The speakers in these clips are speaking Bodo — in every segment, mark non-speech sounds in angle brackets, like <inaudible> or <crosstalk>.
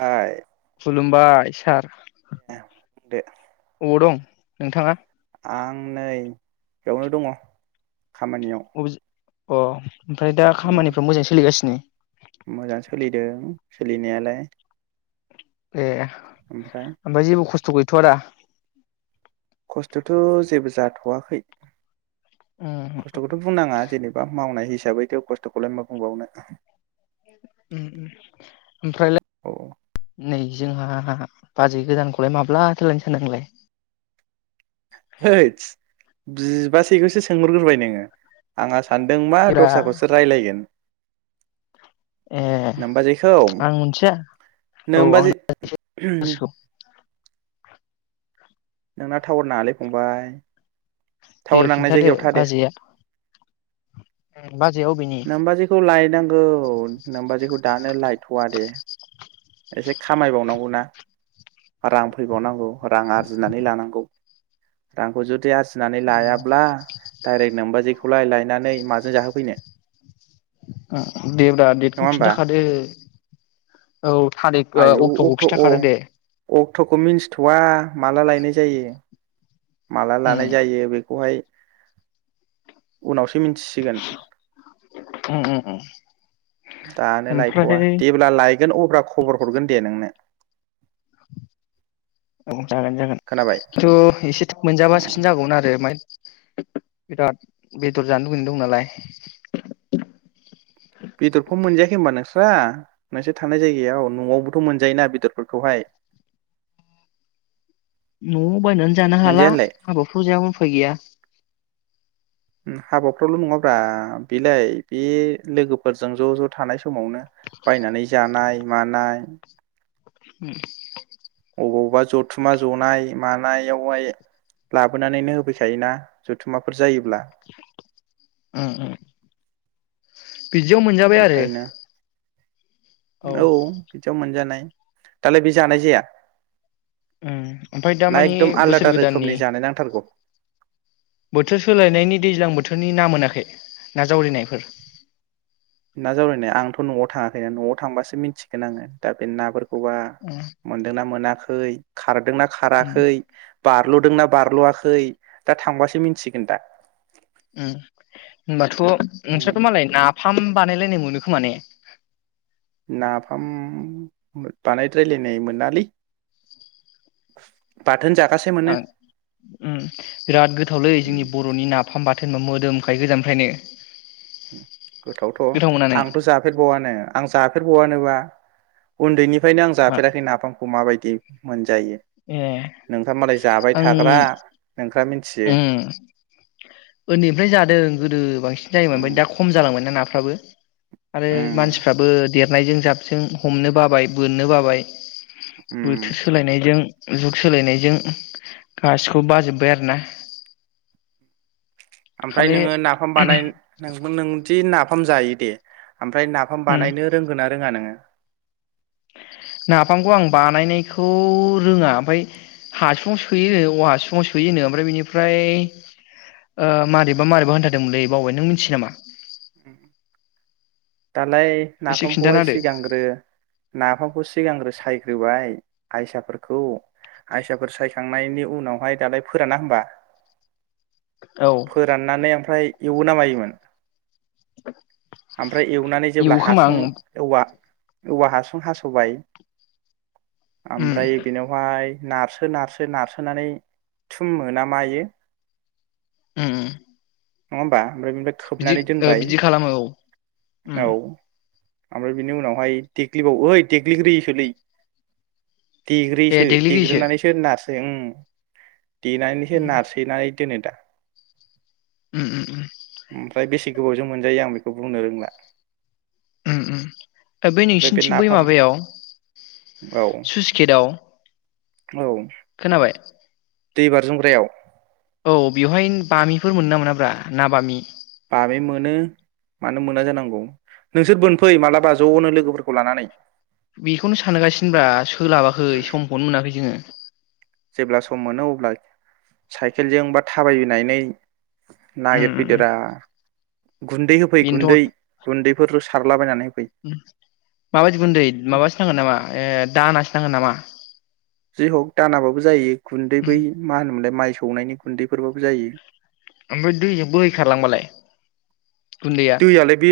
आय खुलुमबाय सार। ए दे ओबाव दं नोंथाङा? आं नै बेयावनो दङ। खामानियाव अबे अ ओमफ्राय दा खामानिफ्रा मोजां सोलिगासिनो? मोजां सोलिदों सोलिनायालाय ए ओमफ्राय जेबो खस खस्थ' गैथ'आ दा? खस्थ' थ' जेबो जाथवाखै। उम खस्थ'खौथ' बुंनाङा जेनेबा मावनाय हिसा साबैथ' खस्थ'खौलाय मा बुंबावनो उम उम औ ओमफ्रालाय नै जोंहा बाजै गोदानखौलाय माब्लाथो लायनो सानदों नोंलाय? हैदस बिबाजैखौसो सोंहरग्रोबाय नोङो आंहास सानदों मा देब्रा दस्राखौसो रायलायगोन। ए नोमबाजैखौ आं मोनथिया औ नोमबाजै आंनो गोसोखौ नोंना टावार नाङालाय फंबाय दे टावार नांनाय खिन्थादो जायगायाव था दे बाजैया बाजैया अबेनि नोमबाजैखौ लायनांगौ नोमबाजैखौ दानो लाइ थ'वा दे एसे खामायबावनांगौना रां फैबावनांगौ रां आरजिनानै लानांगौ रांखौ जुदि आरजि नानै लायाब्ला दाइरेक्ट नोमबाजै खौलाय लायनानै माजों जाहोफैनो दे ब्रा नङा डेटखौ होमबा खिन्थाखादो औ थारिक आयौ ओ अक्टखौ अक्ट' अ खिथाखादो दे अक्टखौ मिन्थिथ'वा माला लायनाय जायो माला उम लानाय जायो बेखौहाय उनावसो मिनथिसिगोन उम उम दानो लायथ'आ ओमफ्राय जेब्ला लाइ गोन अब्ला खबर हरगोन दे नोंनो औ जागोन जागोन खोनाबाय किनथु एसे मोनजाबा साबसिन जागौमोन आरो माय बिराद बेदर जानो लुुबैना दं नालाय बेदरखौ मोनजायाखै होमबा नोंस्रा नोंसोर थानाय जायगायाव न'आवबोथ' मोनजायोना बेदरफोरखौहाय नंगौ। बायनानै जानो मोनजाया हाला होनलाय हाबाफोराव जायाबा उफाय गैया। हाबाफ्रावल नङाब्रा बेलाय बे लोगोफोरजों ज ज थानाय समावनो बायनानै जानाय मानाय <inaudible> बबावबा जथुमा जनाय मानायावहाय लाबोनानैनो होफैखायोना जथुम्माफोर जायोब्ला। उम उम। बिदियाव मोनजाबाय आरो ओंखायनो औ बिदियाव मोनजानाय। दालाय बे जानाय जाया? उम ओमफाय दा ना मानि एकदम बोसोर आलादा गोदाननि रोखोमनि जानो नांथारगौ बोथोर सोलायनायनि दैज्लां बो थोरनि ना मोनाखै न जावरिनायफोर। ना जावरिनाय आंथ नआव थाङाखैना नआव थांबासो मिथिगोन आङो। दा बे नाफोर खौबा उम मोनदोंना मोनाखै। ओइ खारदोंना खाराखै? बारलदोंना बारलआखै दा थांबासो मिथिगोन दा। उम होनबाथ उम। नोंस्राथ मालाय ना फाम बानायलायनाय मोनो खोमा ने? नाफाम बानायद्रायलायनाय मोनालै बा औ उम बिराद गोथावलै जोंनि बरनि नाफामा जेनेबा मोदोमखायो गोजाननिफ्रायनो। गोथावथ गोथाव मोना नों आंथ जाफेरबावानो आं जाफेरबावानो वा उन्दैनि फायनो आं मा जाफेराखै नाफामखौ माबाय दे मोन जायो ए नोंथाङा मालाय जाबाय आं थाग्रा ओं उम ओन्दै ओमफ्राय जादों। गोदो बाय जायोमोन ओमफाय उम दा खम जालांबायना ना थाबो आरो उम मानसिफ्राबो देरनायजों जाबजों हमनो बाबाय बोननो बाबाय। उम बोथोर सोलायनायजों जुग सोलायनायजों गासिखौबो बाजोब्बाय आरो ना ओमफ्राय खालि नोङो नाफाम बानाय नोंबो नों दि नाफाम जायो दे ओमफ्राय नाफाम उम बानायनो रोंगोना रोङा नोङो? नाफामखौ आं बानायनायखौ रोङा ओमफ्राय हासुङाव सोयो औवा हासुङाव सोयो होनो ओमफ्राय बिनिफ्राय ओ मारैबा मारैबा होनथादोंमोनलै बावबाय नों मिथियो नामा? उम दालाय एसे खिन्थाना नाफामखौहाय होदो सिगांग्रो नाफामखौ सिगांग्रो सायख सग्रोबाय आइसाफोरखौ आइसाफोर सायखांनायनि उनावहाय दालाय फोराना होनोमबा औ फोराननानै ओमफ्राय एवोना मायोमोन? ओमफ्राय एवनानै जेब्ला एवो खोमा आं हासुं उम औवा औवा हासुं हास'बाय उम ओमफ्राय बेनावहाय नारसो नारसो नारसोनानै थुमो ना मायो। उम नङा होमबा? ओमफ्राय बेनिफ्राय बिदि खोबनानै ओ दोनबाय। बिदि खालामो औ उम औ ओमफ्राय बिनि उनावहाय देग्लिबावो ओइ देग्लिग्रोयोसोलै ए देग्रोयोसो देग्लिग्रोयोसो देग्रोनानैसो नारसो उम देनानैसो उम नारसोनाय दोनो दा। उम उम ओमफ्राय बेसे गोबावजों मोनजायो आं बेखौ बुंनो रोंला उम उम दा बै ओमफ्राय बे नोंसिनिथिं बै नाफाम माबायाव औ सुइस गेटआव औ खोनाबाय दै बारजुमग्रायाव? औ बेवहाय बामिफोर मोनो ना मोनाब्रा ना बामि? बामि मोनो मानो मोना जानांगौ नोंसोर बोनफै माब्लाबा जनो लोगोफोरखौ लानानै बेखौनो सानगासिनोब्रा सोलाबाखै समखौनो मोनाखै जोङो। जेब्ला सम मोनो अब्ला साइकेलजों बा थाबायनानै उम नागिर उम उम फैदोरा गुन्दै होफै गुन्दै गुन्दैफोर रस सारलाबायनानै होफै उम माबादि गुन्दै माबासो नांगोन नामा दानासो नांगोन नामा? जि हक दानाबाबो जायो। गुन्दै उम बै मा होनो मोनलाय माइ सौनायनि गुन्दैफोरबाबो जायो। ओमफ्राय दैजों बोहै खारलांबालाय दैयालाय बे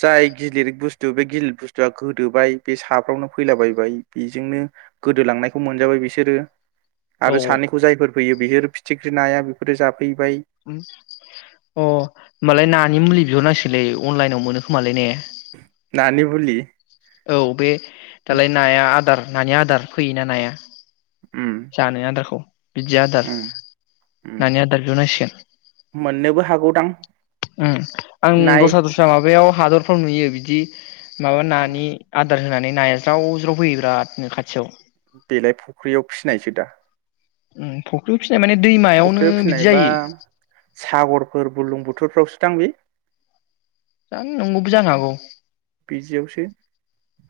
जाय गिलिर बुस थु बे गिलिर बस्थुआ गोदोबाय बे साफ्रावनो फैलाबायबाय बेजोंनो गोदोलांनायखौ मोनजाबाय बिसोरो औ आरो सानैखौ जायफोर फैयो बिफोर फिथिख्रि नाया बेफोर जा उम अह होमबालाय नानि मुलि बिहरनांसैलै अनलाइनाव मोनो खोमालाय ने? नानि मुलि औ बे दालाय नाया आदार नानि आदार फैयोना नाया उम जानो आदारखौ बिदि आदार उम उम नानि आदार बिहरनांसिगोन। मोननोबो हागौदां उम आं नाय दस्रा दस्रा माबाया व हादरफोराव नुयो बिदि माबा नानि आदार होनानै नाया ज्राव-ज्राव फैयो बिरादनो खाथियाव। बेलाय फुख्रियाव फिनायसो दा उम फख्रिआव फि फुख्रियाव फिनाय बा सागरफोर बुलुं बुथोरफ्रावसो दांबि? जानो नंगौबो‌ जानो हागौ बिदियावसो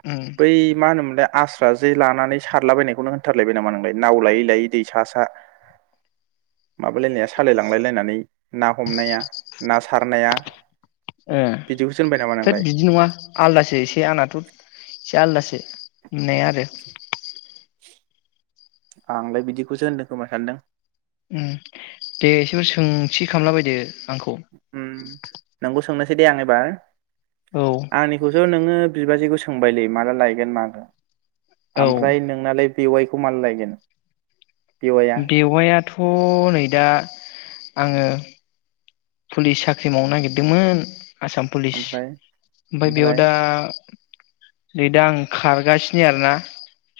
उम बै मा होनोमोनलाय आस्रा जे लानानै सारलाबायनायखौनो होनथारलायबाय नामा नोंलाय? नाव लायै लायै दै सा सा माबालायनाया सालायलांलाय लायनानै ना हमनाया ना सारनाया? ए बिदिखौसो होनबाय नामा थोद नोंलाय बिदि नंङा आलदासो एसे आंनाथ एसे आलदासो नुनाया आरो। आंलाय बिदिखौसो होनदों खोमाय सानदों। उम। दे इसेबो सोंथि खालामलाबायदो आंखौ उम नोंगौ सोंनि दे आं एबार। औ आंनिखौसो नों ङो बिबाजैखौ सोंबायलै माला लायगोन मागोन। औ ओमफ्राय नोंनालाय बेवायखौ माला लायगोन? बेवाइआ बेवायाथ नै दा आङो पुलिस साख्रि मावनो नागिरदोंमोन आसाम पुलिस। ओमफ्राय ओमफाय बेयाव ओमफ्राय दा नै दा आं खारगासिनो आरोना,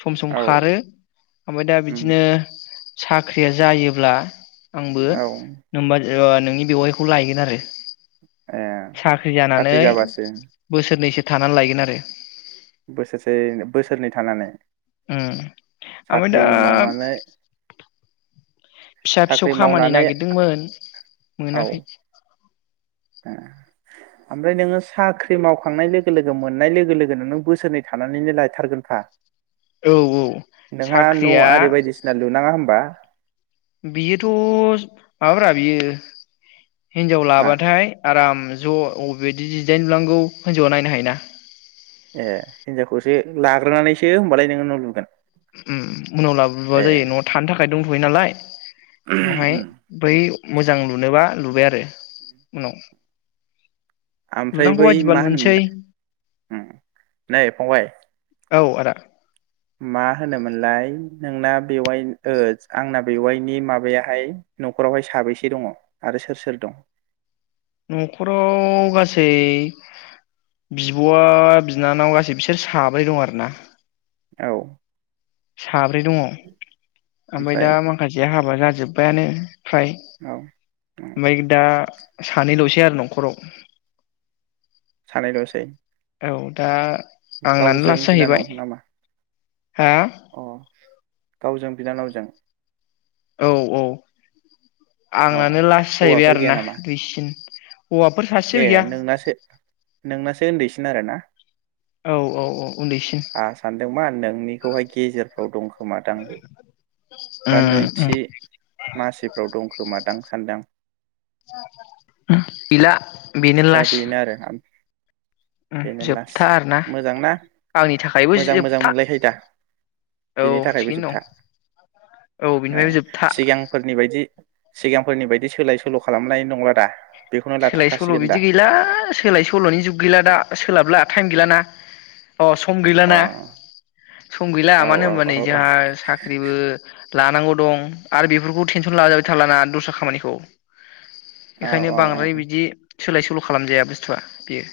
सम सम औ खारो। ओमफ्राय दा उम बिदिनो साख्रिया जायोब्ला आंबो औ नोमबाजै ओ नोंनि बेवाय खौ लायगोन आरो। ए साख्रि जानानै बोसोरनैसो थानानै लायगोन आरो। बोसोरसे बोसोरनै थानानै? उम। ओमफ्राय साख्रि दा मावनानै फिसा फिसौ साख्रि खामानि मावनानै नागिरदोंमोन औ मोनाखै। ए ओमफ्राय नोङो साख्रि मावखांनाय लोगो लोगो मोननाय लोगो लोगोन नों बोसोरनै थानानैनो लायथारगोनफा? औ औ नोंहा न साख्रिया आरि बायदिसिना लुनाङा होमबा बियोथ माबाफ्रा बियो हिनजाव मा लाबाथाय आराम ज अबेबायदि डिजाइन लुनांगौ हिनजौआ नायनो हायोना। ए हिनजावखौसो लाग्रोनानैसो होमबालाय नोङो न लुगोन उनाव लाबोबा जायो नआव थानो थाखाय दंथयो नालाय उनावहाय ए बै मोजां लुनोबा लुबाय आरो उनाव। आमफ्राय लुनांगौ बै बादिबा मा लुनोसै होनोमोनलाय उम नै फंबाय औ आदा मा होनोमोनलाय नोंना बेवाय ओ आंना बेवाइनि माबायाहाय नखरावहाय साबैसे दङ आरो सोर सोर दं नखराव गासै बिबआ बिनानावा गासै बिसोर साब्रै दं आरोना औ साब्रै दङ ओमफाय ओमफ्राय दा माखासे हाबा जागोन जोब्बायानो फ्राय औ उम ओमफाय दा सानैलसै आरो नखराव सानैलसै? औ दा आंनानो गावजों लास बिनानाव जाहैबाय नामा हा? अ गावजों बिनानावजों औ औ अ आंनानो लास जाहैबाय आरोना दुइसिन। हौवाफोर सासेबो एह गैया नोंनासो नोंनासो ओनदैसिन आरो ना? औ औ औ उन्दैसिन। खौहाय गेजेरफ्राव दं खोमादां उम बा नैथि उम मासिफ्राव दं खोमादां सान्दां गैला बेनो दा लास्ट बेनो आरोना उम बेनो लास जोबथा आरोना मोजांना आंनि थाखायबो मोजां मोजां जोबथा मोनलायखायो दा औ बेनि थाखायबो थिगैनो दं जोबथा औ बिनिफ्रायबो एह जोबथा सिगांफोरनि बायदि सिगांफोरनि बायदि सोलाय सोल खालामनाय नंला दा? बेखौनो लाथारखासै दि गैला सोलाय सोलनि जुग गैला दा सोलाबला टाइम गैलाना। आ अह सम गैलाना। सम गैला औ मानो औ होमबा औ नै जोहा साख्रिबो लानांगौ दं आरो बेफोरखौ टेनसन लाजाबाय थालाना दस्रा खामानिखौ औ बेखायनो औ बांद्राय औ बिदि सोलाय सोल‌ खालामजाया बुस्थुआ बेयो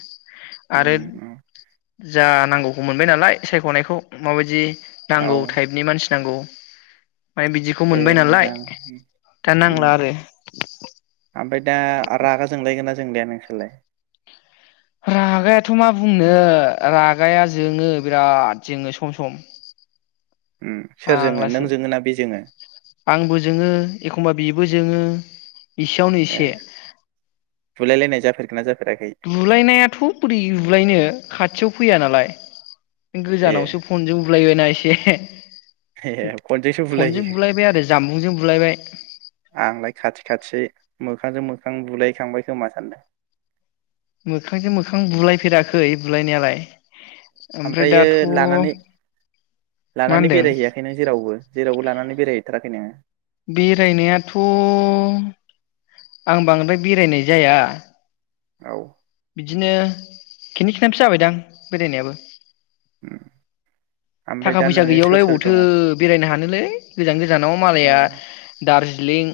आरो जा नांगौखौ मोनबाय नालाय सायखनायखौ माबायदि औ नांगौ टाइपनि मानसि नांगौ फाय बिदिखौ दे मोनबाय नालाय मोजां दा नांला आरो। ओमफ्राय दा रागा जोंलायगोना जोंलाया नोंसोरलाय? रागायाथ मा बुंनो रागाया जोङो बिराद जोङो सम सम सोर जोङो नों फागलासो जोङो ना बे जोङो आंबो जोङो एखमबा बेबो जोङो इसेयावनो ए इसे बुलायलायनाय जाफेर दोंना जा बुलायनायाथ बोरै बुलायनो खाथियाव फैया नालाय ए गोजानावसो फनजों बुलायबायना एसे <inaudible> ए फनजोंसो बुलायो फनजों बुलायबाय आरो जामबुंजों बुलायबाय आंलाय खाथि खाथि मोखांजों मोखां बुलायखांबाय खोमा सानदों मोखांजों मोखां बुलायफेराखै बुलायनायालाय ओमफ्राय आमफ्रायो दाथ' लानानै मा लानानै होनदों बेरायहैयाखै नों जेरावबो जेरावबो लानानै बेराय थाराखै नोङो बेरायनायाथ आं बांद्राय बेरायनाय जाया औ बिदिनो खेनि खेथामसो जाबायदां बेरायनायाबो उम ओमफ्राय थाखा दा फैसा नोंजों सोर गैयियावलाय सोर अबावथो दङ औ बेरायनो हानोलै गोजान गोजानाव मालाया दार्जिलिं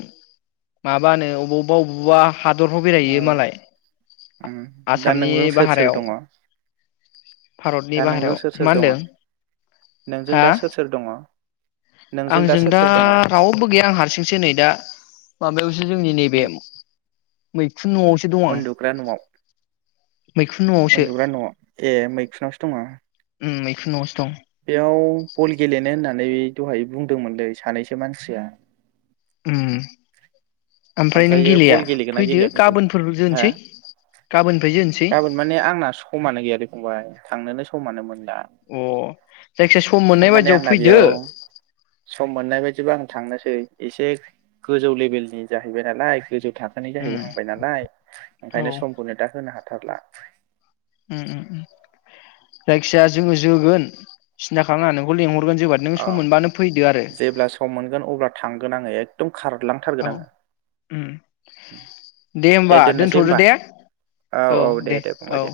माबानो अबावबा अबावबा हादराव बेरायहैयो औ मालाय उम दा आ-आसामनि नोंजों सोर सोर बाहेरायाव दङ दा भारतनि नोंजों बाहेरायाव सोर सोर मा दङ होनदों नोंजों हा दा सोर सोर दङ नोंजों आंजों सोर दा सोर दङ रावबो गैया आं हारसिंसो नै दा ब- जोंनि नैबे मै मैखुन नआवसो दं आं उन्दुग्रा न'आव मै उन्दुग्रा नयाव ए मैखुनावसो दङ उम नआवसो दं बेयाव बल गेलेनो होननानै दहाय बुंदोमोनलै सानैसो मानसिया उम ओमफ्राय नों ओमफ्राइयो गेलेया बल गेलेगोना फैदो गेलेयाखैसै गाबोनफोर हो जोनोसै गाबोननिफ्राय जोनोसै गाबोन माने आंना समानो गैयालै फंबाय थांनोनो समानो मोनला अ जायखिजाया सम मोननाय थारमाने बायदियाव आंना फैदो बेयाव सम मोननाय बादिब्ला आं थां नोसै एसे गोजौ लेभेलनि जाहैबाय नालाय गोजौ थाखोनि उम जाहैहांबाय नालाय औ ओंखायनो समखौनो दा होनो हाला थाशला उम उम जायखिाया जोङो जोगोन सिन्था खालामनाङा नोंखौ लिंहर गोन जोबानो नों सम मोनबानो फैदो आरो गोन अब्ला थांगोन आङो एकदम खारलांथारगोन ओव आङो उम दे होमबा दोननोसै दोनथदो होमबा दे औ दे औ